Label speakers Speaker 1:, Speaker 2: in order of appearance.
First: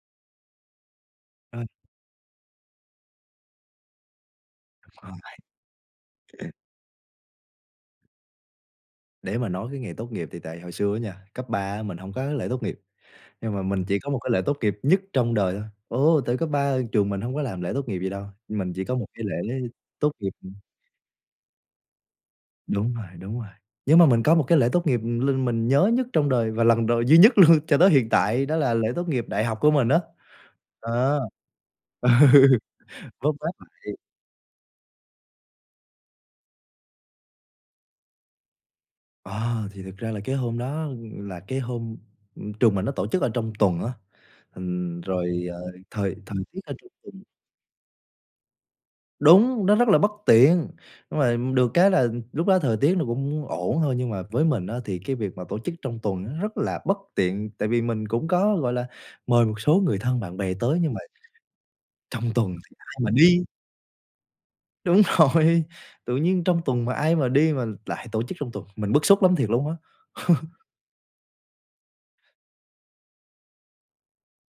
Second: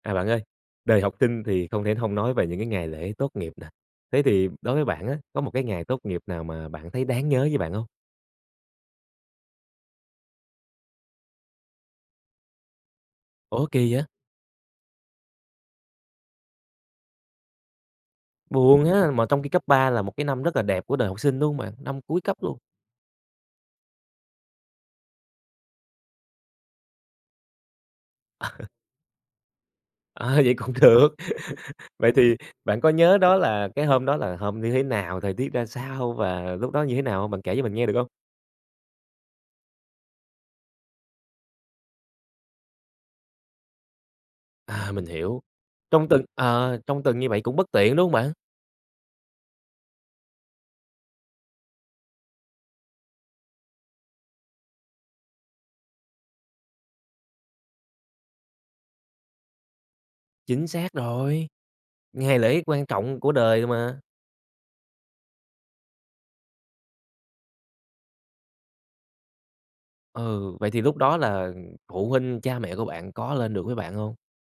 Speaker 1: À, bạn ơi, đời học sinh
Speaker 2: Ơ.
Speaker 1: thì không thể hông nói về những cái ngày lễ tốt nghiệp nè. Thế thì đối với bạn
Speaker 2: Không
Speaker 1: á, có một cái ngày tốt nghiệp nào
Speaker 2: vậy.
Speaker 1: mà bạn thấy đáng nhớ với bạn hông?
Speaker 2: Để mà nói cái ngày tốt nghiệp thì tại hồi xưa á nha, cấp 3 á mình hông có cái lễ tốt nghiệp, nhưng mà
Speaker 1: Ủa,
Speaker 2: mình
Speaker 1: kỳ
Speaker 2: chỉ
Speaker 1: vậy?
Speaker 2: có một cái lễ tốt nghiệp nhất trong đời thôi. Ồ, tại cấp 3 trường mình hông có làm lễ tốt nghiệp gì đâu, mình chỉ
Speaker 1: Buồn
Speaker 2: có một
Speaker 1: ha,
Speaker 2: cái
Speaker 1: mà
Speaker 2: lễ
Speaker 1: trong khi cấp 3 là
Speaker 2: tốt
Speaker 1: một cái
Speaker 2: nghiệp,
Speaker 1: năm
Speaker 2: ừm.
Speaker 1: rất là đẹp của đời học sinh, đúng hông bạn? Năm cuối cấp luôn.
Speaker 2: Đúng rồi, đúng rồi, nhưng mà mình có một cái lễ tốt nghiệp, ừm, l mình nhớ nhất trong đời và lần đ duy nhất luôn cho tới hiện tại đó là lễ tốt nghiệp đại học của mình á,
Speaker 1: À, vậy cũng được,
Speaker 2: ờ.
Speaker 1: vậy thì
Speaker 2: Ừ.
Speaker 1: bạn có nhớ
Speaker 2: Vớt
Speaker 1: đó
Speaker 2: vát
Speaker 1: là cái
Speaker 2: lại.
Speaker 1: hôm đó là hôm như thế nào, thời tiết ra sao và lúc đó như thế nào hông? Bạn kể cho mình nghe được hông?
Speaker 2: Ờ, thì thực ra là cái hôm đó là cái hôm, ừm, trường mình nó tổ chức ở trong tuần á,
Speaker 1: À,
Speaker 2: ừm,
Speaker 1: mình hiểu,
Speaker 2: rồi, ờ,
Speaker 1: trong
Speaker 2: thời
Speaker 1: tuần,
Speaker 2: thời tiết ở
Speaker 1: ờ,
Speaker 2: trong
Speaker 1: trong tuần
Speaker 2: tuần
Speaker 1: như vậy cũng bất tiện, đúng hông bạn?
Speaker 2: Đúng, nó rất là bất tiện, nhưng mà được cái là lúc đó thời tiết nó cũng ổn thôi, nhưng mà với mình á thì cái việc mà tổ chức trong tuần rất là bất tiện, tại vì mình cũng có, gọi là, mời một số người thân bạn bè
Speaker 1: Chính
Speaker 2: tới, nhưng
Speaker 1: xác
Speaker 2: mà
Speaker 1: rồi!
Speaker 2: trong
Speaker 1: Ngày
Speaker 2: tuần
Speaker 1: lễ
Speaker 2: thì
Speaker 1: quan
Speaker 2: ai mà
Speaker 1: trọng của
Speaker 2: đi.
Speaker 1: đời mà.
Speaker 2: Đúng rồi, tự nhiên trong tuần mà ai mà đi mà lại tổ chức trong tuần, mình bức xúc lắm thiệt luôn á.
Speaker 1: Ừ, vậy thì lúc đó là phụ huynh, cha mẹ của bạn có lên được với bạn hông?